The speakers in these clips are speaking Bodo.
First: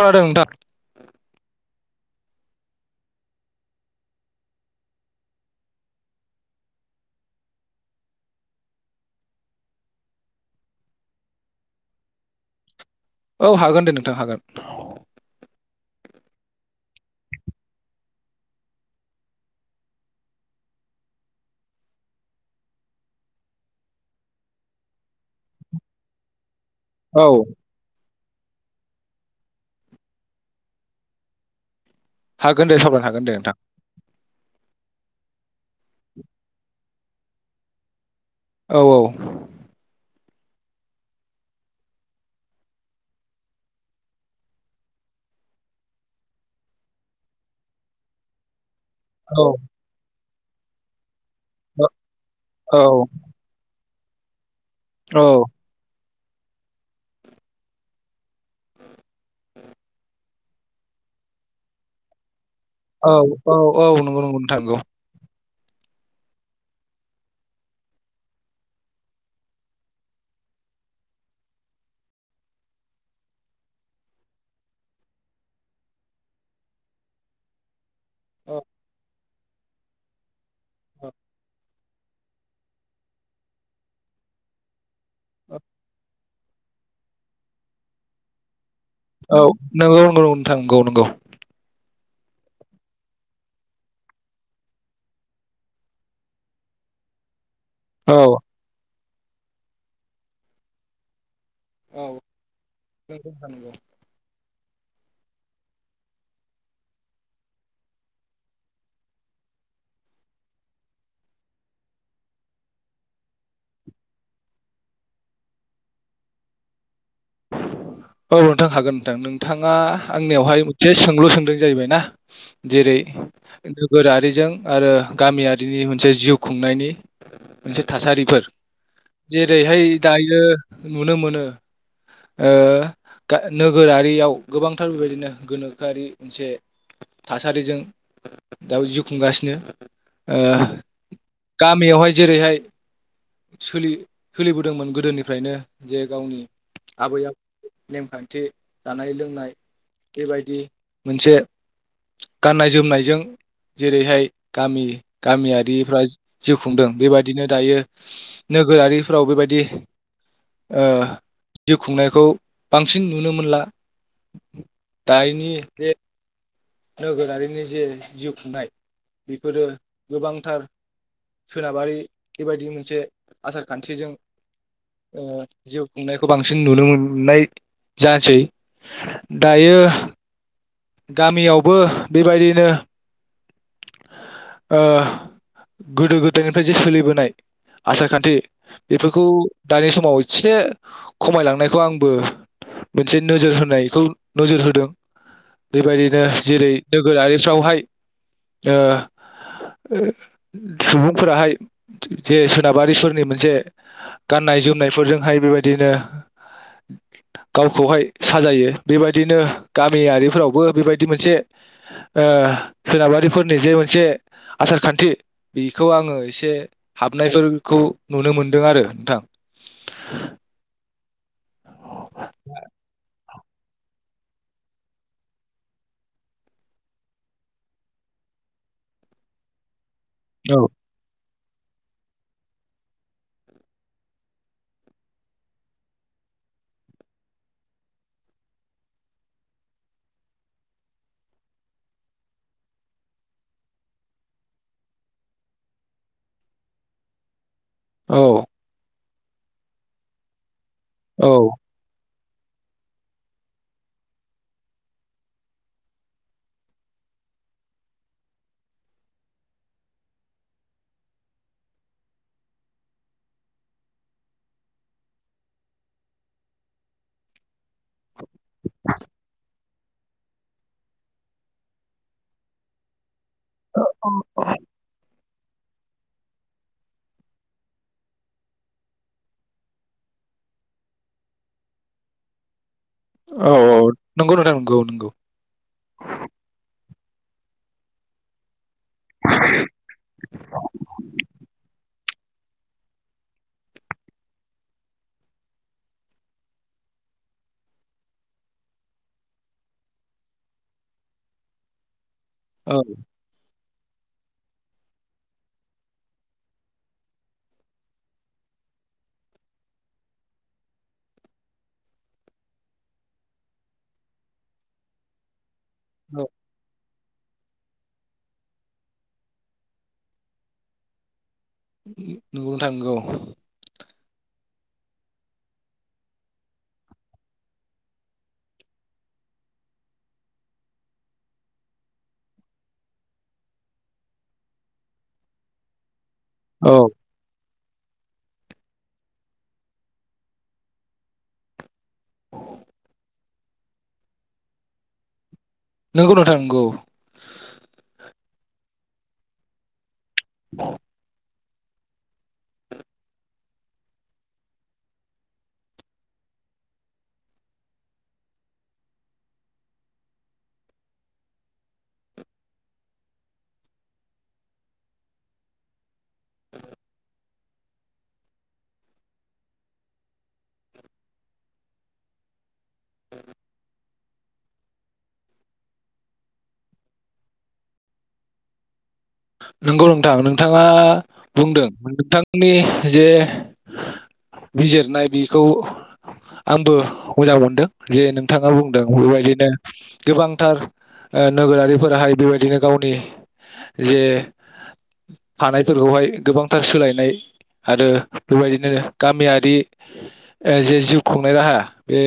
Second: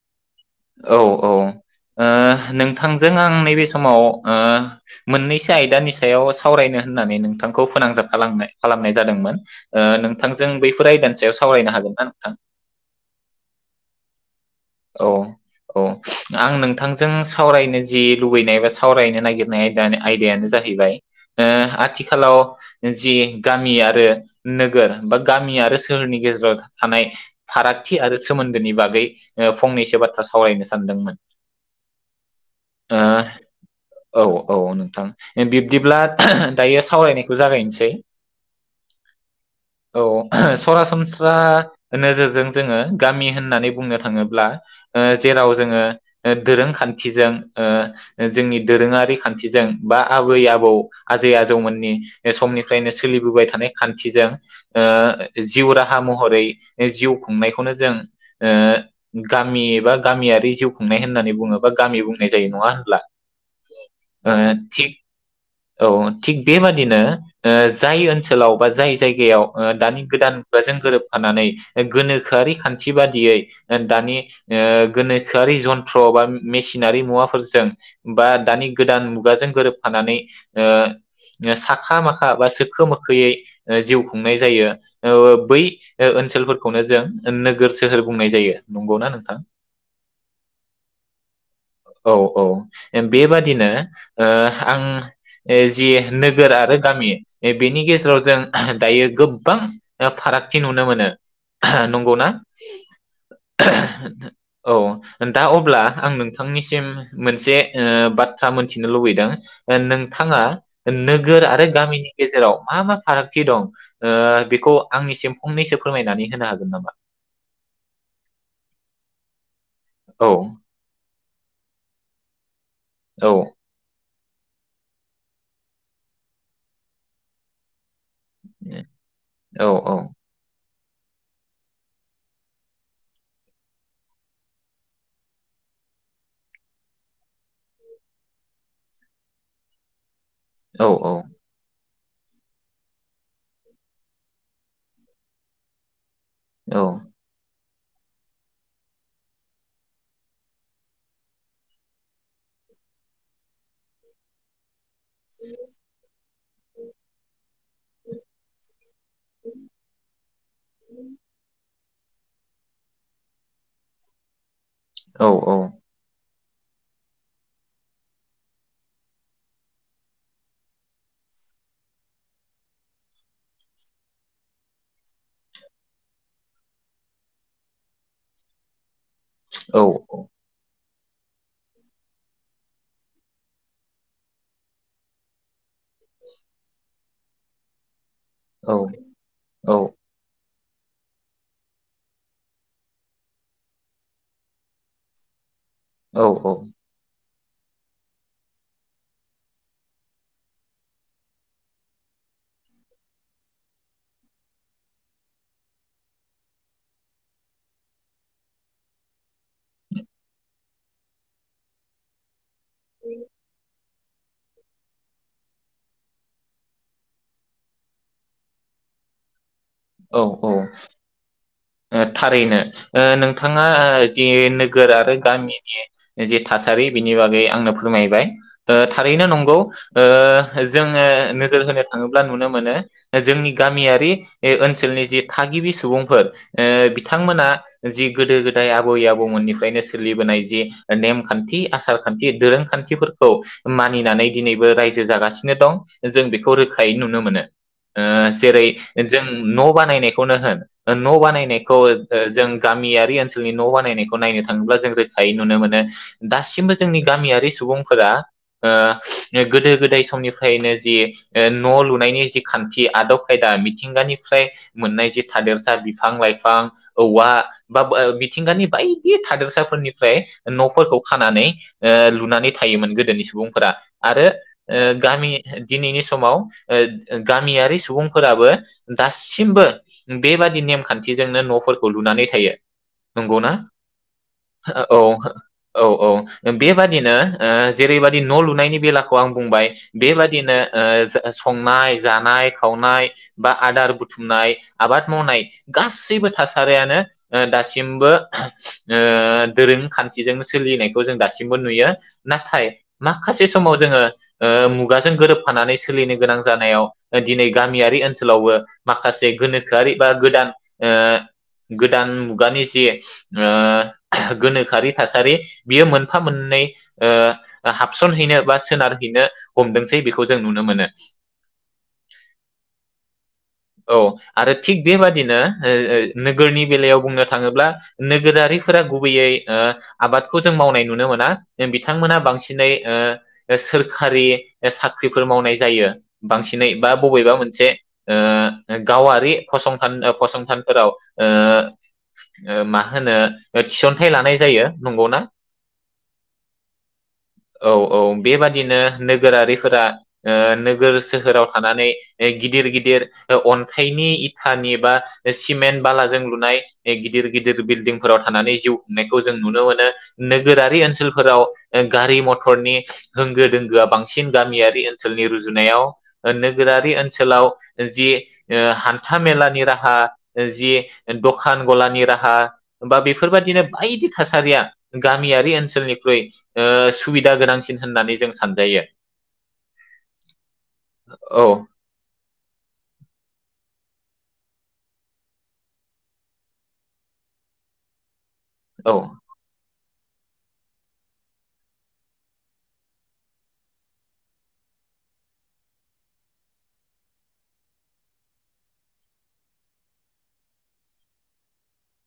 खोनादों नोंथां औ औ ओ नोंथांजों आं नैबे समाव ओ मोननैसो आयदानि सायाव सावरायनो होननानै नोंथांखौ फोनांजाब खालामनाय खालामनाय जादोंमोन ओ नोंथांजों बैफोर आयदानि सायाव सावरायनो हागोनना नोंथां? औ हागोन दे नोंथां हागोन। औ औ आं नोंथांजों सावरायनो जि लुुबैनाय बा सावरायनो नागिरनाय आयदानि आयदायानो जाहैबाय ओ आथिखालाव जि गामि आरो नोगोर बा गामि आरो सोहोरनि गेजेराव थानाय औ फारागथि आरो सोमोन्दोनि बागै फंनैसो बाथ्रा सावरायनो सानदोंमोन हागोन दे सावरायनो हागोन दे नोंथां ओ औ औ नोंथां। बिब्दिब्ला दायो सावरायनायखौ जागायनोसै। औ औ। औ सरासनस्रा नोजोरजों जोङो गामि होननानै बुंनो थाङोब्ला जेराव जोङो दोरोंखान्थिजों जोंनि दोरोङारि औ खान्थिजों बा आबै-आबौ, आजै-आजौमोननि बे औ समनिफ्रायनो सोलिबोबाय थानाय खान्थिजों औ ओ जिउ राहा महर महरै जिउ खुंनायखौनो जों ओ गामि एबा गामियारि जिउ खुंनाय होननानै बुङोबा गामि बुंनाय। जायो नङा होनब्ला औ औ औ नंगौ ओ नंगौ नोंथां थिग औ थिग बेबादिनो जाय ओनसोलाव बा जाय जायगायाव दानि गोदान मुगाजों गोरोबफानानै गोनोखोआरि खान्थि बादियै दानि गोनोखोआरि जन्थ्र बा मेसिनारि मुवाफोरजों बा दानि गोदान मुगाजों। गोरोबफानानै ओ ओ सा माखा माखा बा सोखो मोखोयै जिउ खुंनाय जायो। ओ बै ओ ओनसोलफोरखौनो जों नोगोर सोहोर बुंनाय जायो। नंगौना नोंथां? औ नंगौ नंगौ नोंथां नंगौ नंगौ। औ औ बेबादिनो आं जि नोगोर आरो गामि बेनि औ गेजेराव जों दायो। गोबां फारागथि नुनो मोनो। औ नंगौ ना? [unintelligible] औ दा अब्ला आं नोंथांनिसिम मोनसे बाथ्रा मोनथिनो लुबैदों नोंथाङा नोगोर आरो गामिनि गेजेराव मा मा फारागथि दं बेखौ आंनिसिम फंनैसो फोरमायनानै होनो हागोन नामा? औ नोंथां हागोन नोंथां नों। नोंथाङा औ आंनियावहाय मोनसे सोंलु सों दों जाहैबायना? जेरै औ नोगोरारि जों आरो गामियारिनि मोनसे जिउ खुंनायनि मोनसे थासारि फोर औ जेरैहाय औ दायो नुनो मोनो ओ गा-नोगोरारियाव गोबांथार बेबायदिनो गोनोखोआरि मोनसे थासारिजों दाबो जिउ खुंगासिनो ओ औ गामियावहाय जेरैहाय सोलि-सोलिबोदोंमोन गोदोनिफ्रायनो जे गावनि औ आबै आब नेमखान्थि जानाय लोंनाय बेबायदि मोनसे गाननाय जोमनायजों जेरैहाय गामि गामियारिफ्रा जिउ खुंदों बेबायदिनो दायो नोगोरारिफ्राव बेबायदि ओ जिउ खुंनायखौ बांसिन नुनो मोनला दायनि औ जे नोगोरारिनि जे जिउ खुंनाय बेफोरो गोबांथार सोनाबारि बेबायदि मोनसे आसार खान्थिजों ओ जिउ खुंनायखौ बांसिन नुनो मोन-नाय जासै दायो हा औ गामियावबो बेबायदिनो ओ गोदो गोदायनिफ्राय जे सोलिबो नाय आसार खान थि बेफोरखौ औ दानि समाव इसे खमायलांनायखौ आंबो मोनसे नोजोर होनायखौ नोजोर होदों औ बेबायदिनो जेरै औ नोगोरारि सावहाय ओ सुबुंफोराहाय जे सोनाबारिफोरनि मोनसे गाननाय जोमनायफोरजोंहाय बेबायदिनो गावखौहाय साजायो बेबायदिनो गामियारिफोरावबो बेबायदि मोनसे ओ सोनाबारिफोरनि जे मोनस से आसार खान्थि बिखौ आङो एसे हाबनायफोरखौ नुनो मोनदों आरो नोंथां औ ओ थारैनो ओ नोंथांङा ओ जि नोगोर आरो गामिनि जि थासारि बेनि बागै आंनो फोरमायबाय ओ थारैनो नंगौ औ ओ जोङो नो जोर होनो थाङोब्ला नुनो मोनो जोंनि गामियारि ओ ओनसोलनि जि थागिबि सुबुंफोर ओ बिथांमोना जि गोदो गोदाय आबै आबौमोननिफ्रायनो सोलिबोनाय जि नेमखान्थि आसारखान्थि दोरोंखान्थिफोरखौ मानिनानै दिनैबो रायजो जागासिनो दं जों बेखौ रोखायै नुनो मोनो ओ औ जेरै जों न' बानायनायखौनो होन ओ न' औ बानाय खौ ओ ओ जों गामियारि ओनसोलनि न' बानायनायखौ नायनो थाङोब्ला जों रोखायै नुनो मोनो दासिमबो जोंनि गामियारि सुबुंफोरा ओ गोदो गोदाय समनिफ्रायनो जि ओ न' लुनायनि जि खान्थि आदब खायदा मिथिंगानिफ्राय मोननाय जि थादेरसा बिफां लाइफ फां औवा बा ओ मिथिंगानि बायदि थादोरसाफोरनिफ्राय न'फोरखौ खानानै ओ लुनानै थायोमोन गोदोनि सम बुंफोरा आरो ओ गामि दिनैनि समाव ओ गामियारि सुबुंफोराबो दासिमबो बेबादि नेमखान थिजोंनो न'फोरखौ लुनानै थायो। औ नंगौना औ नंगौ नोंथां [unintelligible] नंगौ औ नंगौ औ औ बे बादिनो ओ जेरैबादि न' लुनायनि बेलाखौ आं बुंबाय बेबादिनो ओ संनाय जानाय, खावनाय, बा आदार बुथुमनाय, आबाद मावनाय गासैबो थासारियानो ओ दासिमबो ओ दोरोंखानथिजों सोलिनायखौ जों दासिमबो नुयो। नाथाय औ माखासे समाव जोङो ओ मुगाजों गोरोबफानानै सोलिनो गोनां जानायाव दिनै गामियारि ओनसोलावबो माखासे गोनोखोआरि बा गोदान ओ गोदान मुगानि जि ओ गोनोखोआरि थासारि बियो मोनफा मोननै ओ हाबस'नहैनो बा सोनारहैनो हमदोंसै बेखौ जों नुनो मोनो । नोंगौ थां नोंगौ। औ आरो थिग बेबादिनो ओ ओ नोगोरनि बेलायाव बुंनो थाङोब्ला नोगोरारिफोरा गुबैयै ओ आबादखौ जों मावनाय नुनो मोना बिथांमोना बांसिनै ओ सोरखारि साख्रिफोर मावनाय जायो । बांसिनै औ बा बबेबा मोनसे ओ गावारि फसंथान ओ फसं थानफोराव ओ ओ मा होनो थिसनथाइ लानाय जायो नंगौना? नोंगौ नोंथां नोंगौ। औ औ बेबादिनो नोगोरारिफोरा ओ नोगोर सोहोराव थानानै गिदिर गिदिर अन्थाइनि इथानि बा सिमेन्ट बालाजों लुनाय गिदिर गिदिर बिल्डिंफोराव थानानै जिउ खुंनायखौ जों नुनो मोनो नोगोरारि ओनसोलफोराव गारि मथरनि होंगो दोंगोआ बांसिन गामियारि ओनसोलनि रुजुनायाव नोगोरारि ओनसोलाव जि ओ हान्था मेलानि राहा जि दखान ग'लानि राहा बा बेफोरबादिनो बायदि थासारिया गामियारि ओनसोलनिख्रुइ ओ सुबिदा गोनांसिन होननानै जों सानजायो । नंगौ नोंथां नोंथाङा औ बुंदों नोंथांनि जे बिजिरनाय बेखौ आंबो मोजां मोनदों जे नों थाङा बुंदों औ बेबायदिनो गोबांथार ओ नोगोरारिफोराहाय बेबायदिनो गावनि जे थानायफोरखौहाय गोबांथार सोलायनाय आरो बेबायदिनो गामियारि ओ जे जिउ खुंनाय राहा बे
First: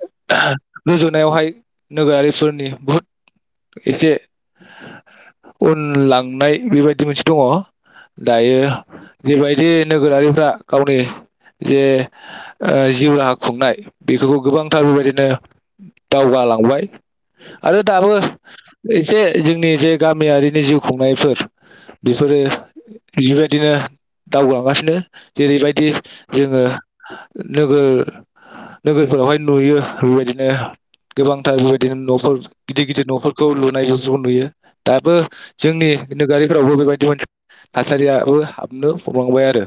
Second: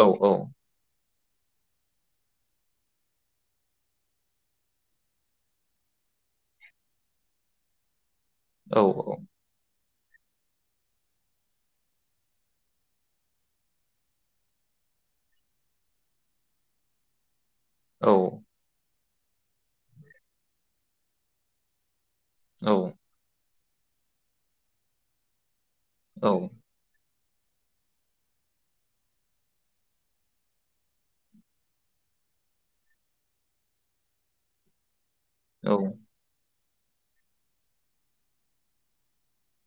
औ औ [unintelligible] रुजुन नायावहाय नोगोरारिफोरनि बुहुद इसे उन लां नाय बेबायदि मोनसे दङ। दायो औ बेबायदि नोगोरारिफ्रा गावनि जे ओ जिउ राहा खुंनाय बेखौबो गोबांथार बेबायदिनो दावगालांबाय। आरो औ दाबो इसे जोंनि बे गामियारिनि जिउ खुंनायफोर बिफोरो औ बिबाय दिनो दावगालांगासिनो जेरैबाय दि औ जोङो नोगोर नोगोरफोरावहाय नुयो बेबायदिनो गोबांथार बेबायदिनो न'फोर गिदिर गिदिर न'फोरखौ लुनाय ज ज नुयो दाबो औ जोंनि नोगारि फोरावबो बेबायदि मोनसे थासारियाबो हाबनो हरलांबाय आरो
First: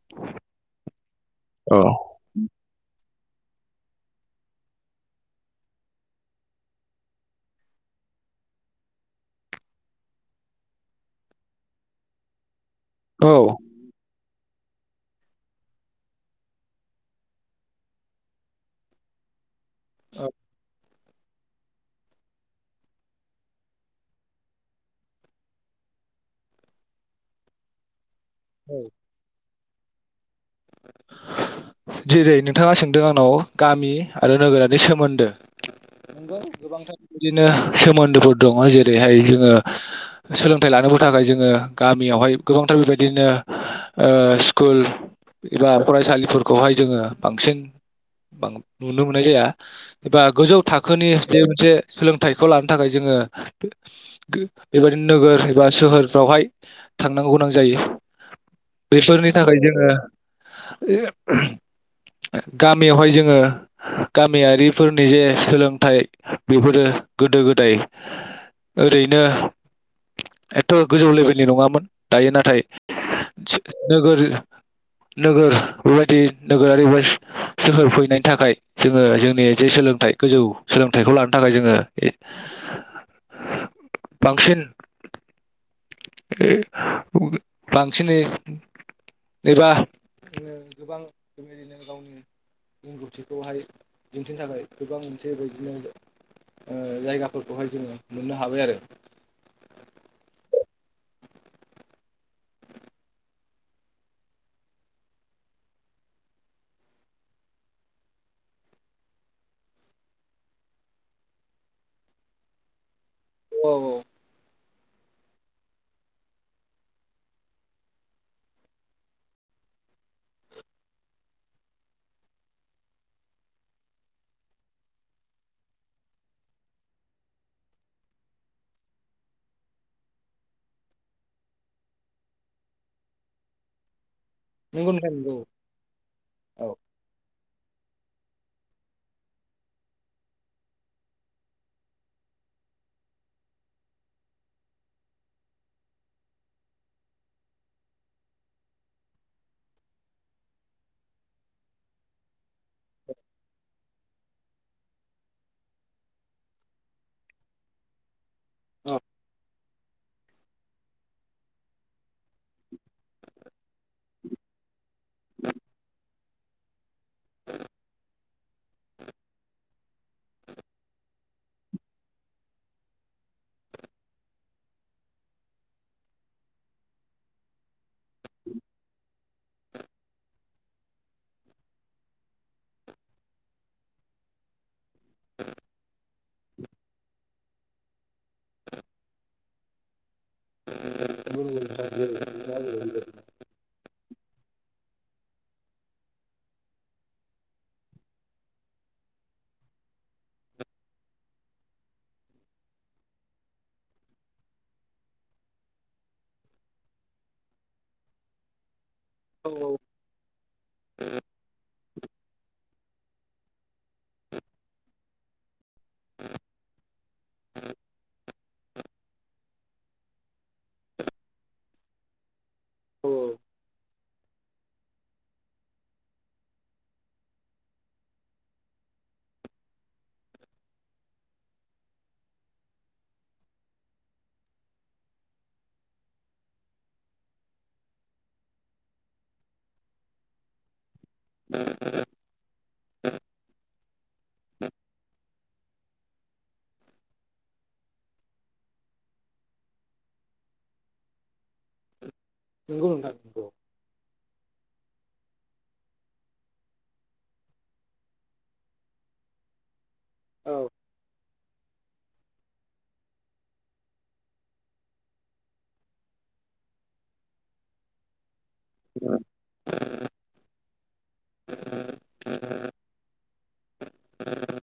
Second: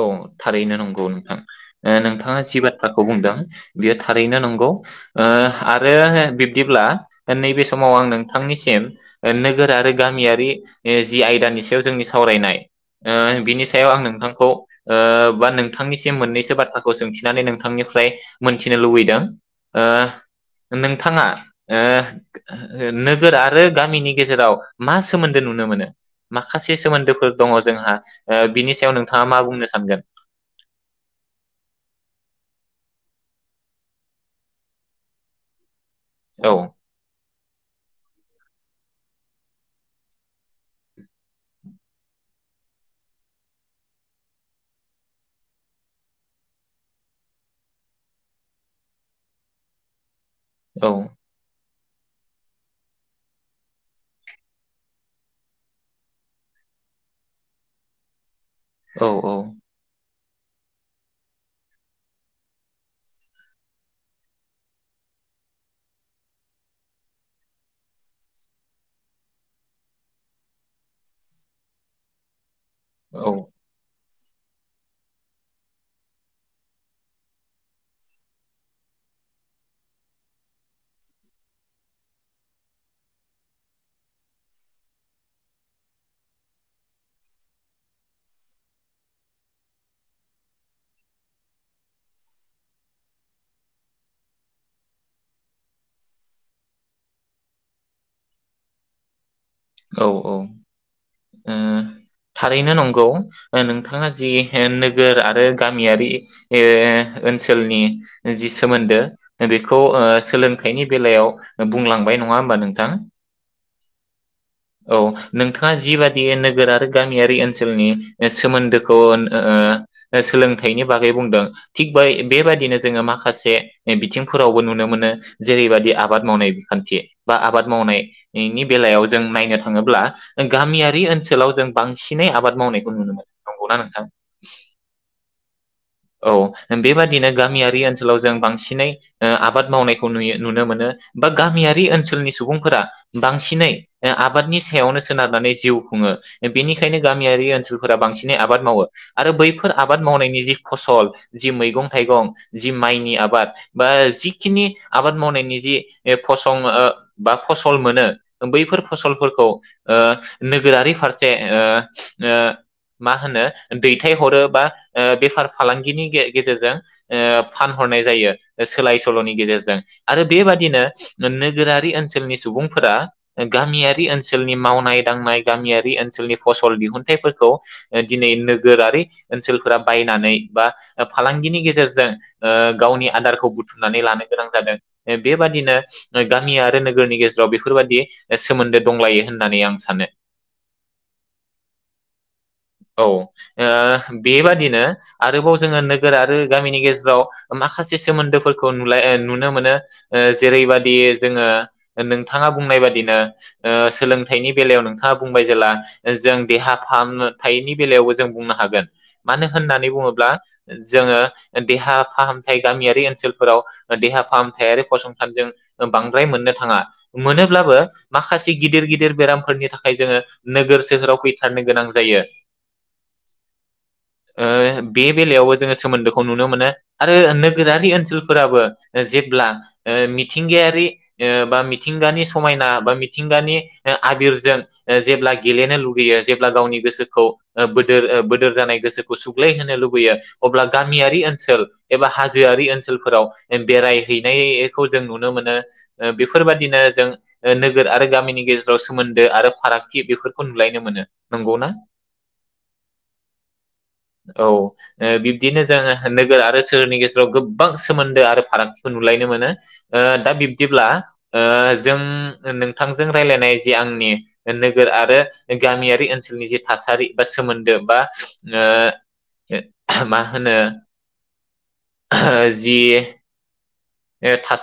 औ थारैनो नंगौ थां औ ओ नोंथाङा जि बाथ्राखौ बुंदों बियो थारैनो नंगौ ओ आरो बिब्दिब्ला नैबे समाव आं नोंथांनिसिम नोगोर आरो गामियारि ओ जि आयदानि सायाव जोंनि सावरायनाय ओ औ बिनि सायाव आं नोंथां खौ ओ बा नोंथांनिसिम मोननैसो बाथ्राखौ सोंथिनानै नोंथांनिफ्राय मोनथिनो लुबैदों ओ नों थाङा ओ नोगोर आरो गामिनि गेजेराव मा सोमोन्दो नुनो मोनो माखासे सोमोन्दोफोर दङ जोंहा ओ बिनि औ सायाव नों मा बुंनो सानगोन जेरै नोंथाङा सोंदों आंनाव गामि आरो नोगोरारि सोमोन्दो नंगौ औ गोबांथार नु बिदिनो सोमोन्दोफोर दङ जेरैहाय जोङो सोलोंथाइ लानोबो थाखाय जोङो गामियावहाय गोबांथार बेबायदिनो ओ स्कुल एबा फरायसालिफोर खौहाय जोङो बांसिन नुनो मोननाय जाया एबा गोजौ औ थाखोनि बे मोनसे सोलोंथाइखौ लानो थाखाय जोङो गो गो बेबादिनो नोगोर एबा सोहोरफोरावहाय थांनांगौ गोनां जायो औ बेफोरनि थाखायनो जोङो ओ गामियावहाय जोङो गामियारिफोरनि जे सोलोंथाइ बेफोरो गोदो गोदाय ओरैनो एथ' गोजौ लेभेलनि नङामोन दायो नाथाय औ नोगोर नोगोर बेबायदि नोगोरारि बा सोहोर फैनायनि थाखाय जोङो जोंनि जे सोलोंथाइ गोजौ सोलोंथाइखौ लानो थाखाय जोङो बांसिन बांसिनै एबा गोबां रदिनो गावनि रोंगौथिखौहाय दिन्थिनो थाखाय गोबां मोनसे बेदिनो जायगाफोरखौहाय जोङो मोननो हाबाय आरो औ औ उम थारैनो नंगौ नोंथाङा जि नोगोर आरो गामियारि ओ ओनसोलनि जि सोमोन्दो बेखौ ओ सोलोंथाइनि बेलायाव बुंलांबाय नङा होमबा नोंथाङा औ औ औ नोंथाङा जिबादि नोगोर आरो गामियारि ओनसोलनि सोमोन्दोखौ ओ सोलोंथाइनि बागै बुंदों थिग बाय बेबायाददिनो जोङो माखासे बिथिंफोरावबो नुनो मोनो जेरैबायादि आबाद मावनाय बिखान्थि बा आबाद मावनायनि बेलायाव जों नायनो थाङोब्ला गामियारि ओनसोलाव जों बांसिनै आबाद मावनायखौ नुनो मोनो नंगौना नोंथां? नंगौ नोंथां नंगौ औ बेबादिनो गामिया बै ओनसोलाव जों बांसिनै ओ आबाद मावनायखौ नुयो नुनो मोनो बा गामियारि ओनसोलनि सुबुंफोरा बांसिनै ओ आबादनि सायावनो सोनारनानै जिउ खुङो बेनिखायनो गामियारि ओनसोलफोरा बांसिनै आबाद मावो आरो बैफोर आबाद मावनायनि जि फसल जि मैगं थाइगं जि माइनि आबाद बा जिखिनि आबाद मावनायनि जि फसं बा फसल मोनो बै फसलफोरखौ नोगोरारि फारसे मा होनो दैथायहरो बा बेफार फालांगिनि गेजेरजों फानहरनाय जायो सोलाय सोल'नि गेजेरजों आरो बेबादिनो नोगोरारि ओनसोलनि सुबुंफोरा गामियारि ओनसोलनि मावनाय-दांनाय गामियारि ओनसोलनि फसल दिहुनथाइफोरखौ दिनै नोगोरारि ओनसोलफोरा बायनानै बा फालांगिनि गेजेरजों ओ गावनि आदारखौ बुथुमनानै लानो गोनां जादों बेबादिनो गामि आरो नोगोरनि गेजेराव बेफोर बायदि। सोमोनदो दंलायो होननानै आं सानो [unintelligible] औ ओ बेबादिनो आरोबाव जोङो नोगोर आरो गामिनि गेजेराव माखासे सोमोनदोफोरखौ नुलाय नुनो मोनो जेरैबादि जोङो नोंथाङा बुंनाय बादिनो। सोलोंथाइनि बेलायाव नोंथाङा बुंबाय जेला जों देहा फाहामनो थायैनि बेलायावबो जों बुंनो हागोन। मानो औ होननानै बुङोब्ला जोङो। देहा फाहामथाय गामियारि ओनसोलफोराव देहा फाहामथायारि फसंथानजों बांद्राय मोननो थाङा मोनोब्लाबो। माखासे गिदिर गिदिर बेरामफोरनि थाखाय जोङो नोगोर सोहोराव फैथारनो गोनां जायो। औ। ओ बे बेलायावबो जोङो सोमोनदोखौ नुनो मोनो आरो नोगोरारि ओनसोलफोराबो जेब्ला ओ मिथिंगायारि ओ बा मिथिंगानि समायना बा। मिथिंगानि ओ आबिरजों ओ जेब्ला गेलेनो लुुबैयो जेब्ला गावनि गोसोखौ ओ बोदोर बोदोर जानाय गोसोखौ सुग्लाय होनोनो लुुबैयो अब्ला गा गामियारि ओनसोल एबा हाजोआरि ओनसोलफोराव बेरायहैनायखौ जों नुनो मोनो ओ बेफोरबादिनो जों ओ नोगोर आरो गामिनि गेजेराव सोमोनदो आरो फारागथि बेफोरखौ नुलायनो मोनो नंगौ ना? नंगौ नोंथां। औ ओ बिब्दिनो जोङो नोगोर आरो सोहोरनि गेजेराव गोबां सोमोनदो आरो फारागथिखौ नुलायनो मोनो। ओ दा औ बिब्दिब्ला ओ जों नोंथांजों रायलायनाय जे आंनि नोगोर आरो गामियारि ओनसोलनि जि थासारि बा सोमोन्दो बा ओ मा होनो जि ओ थास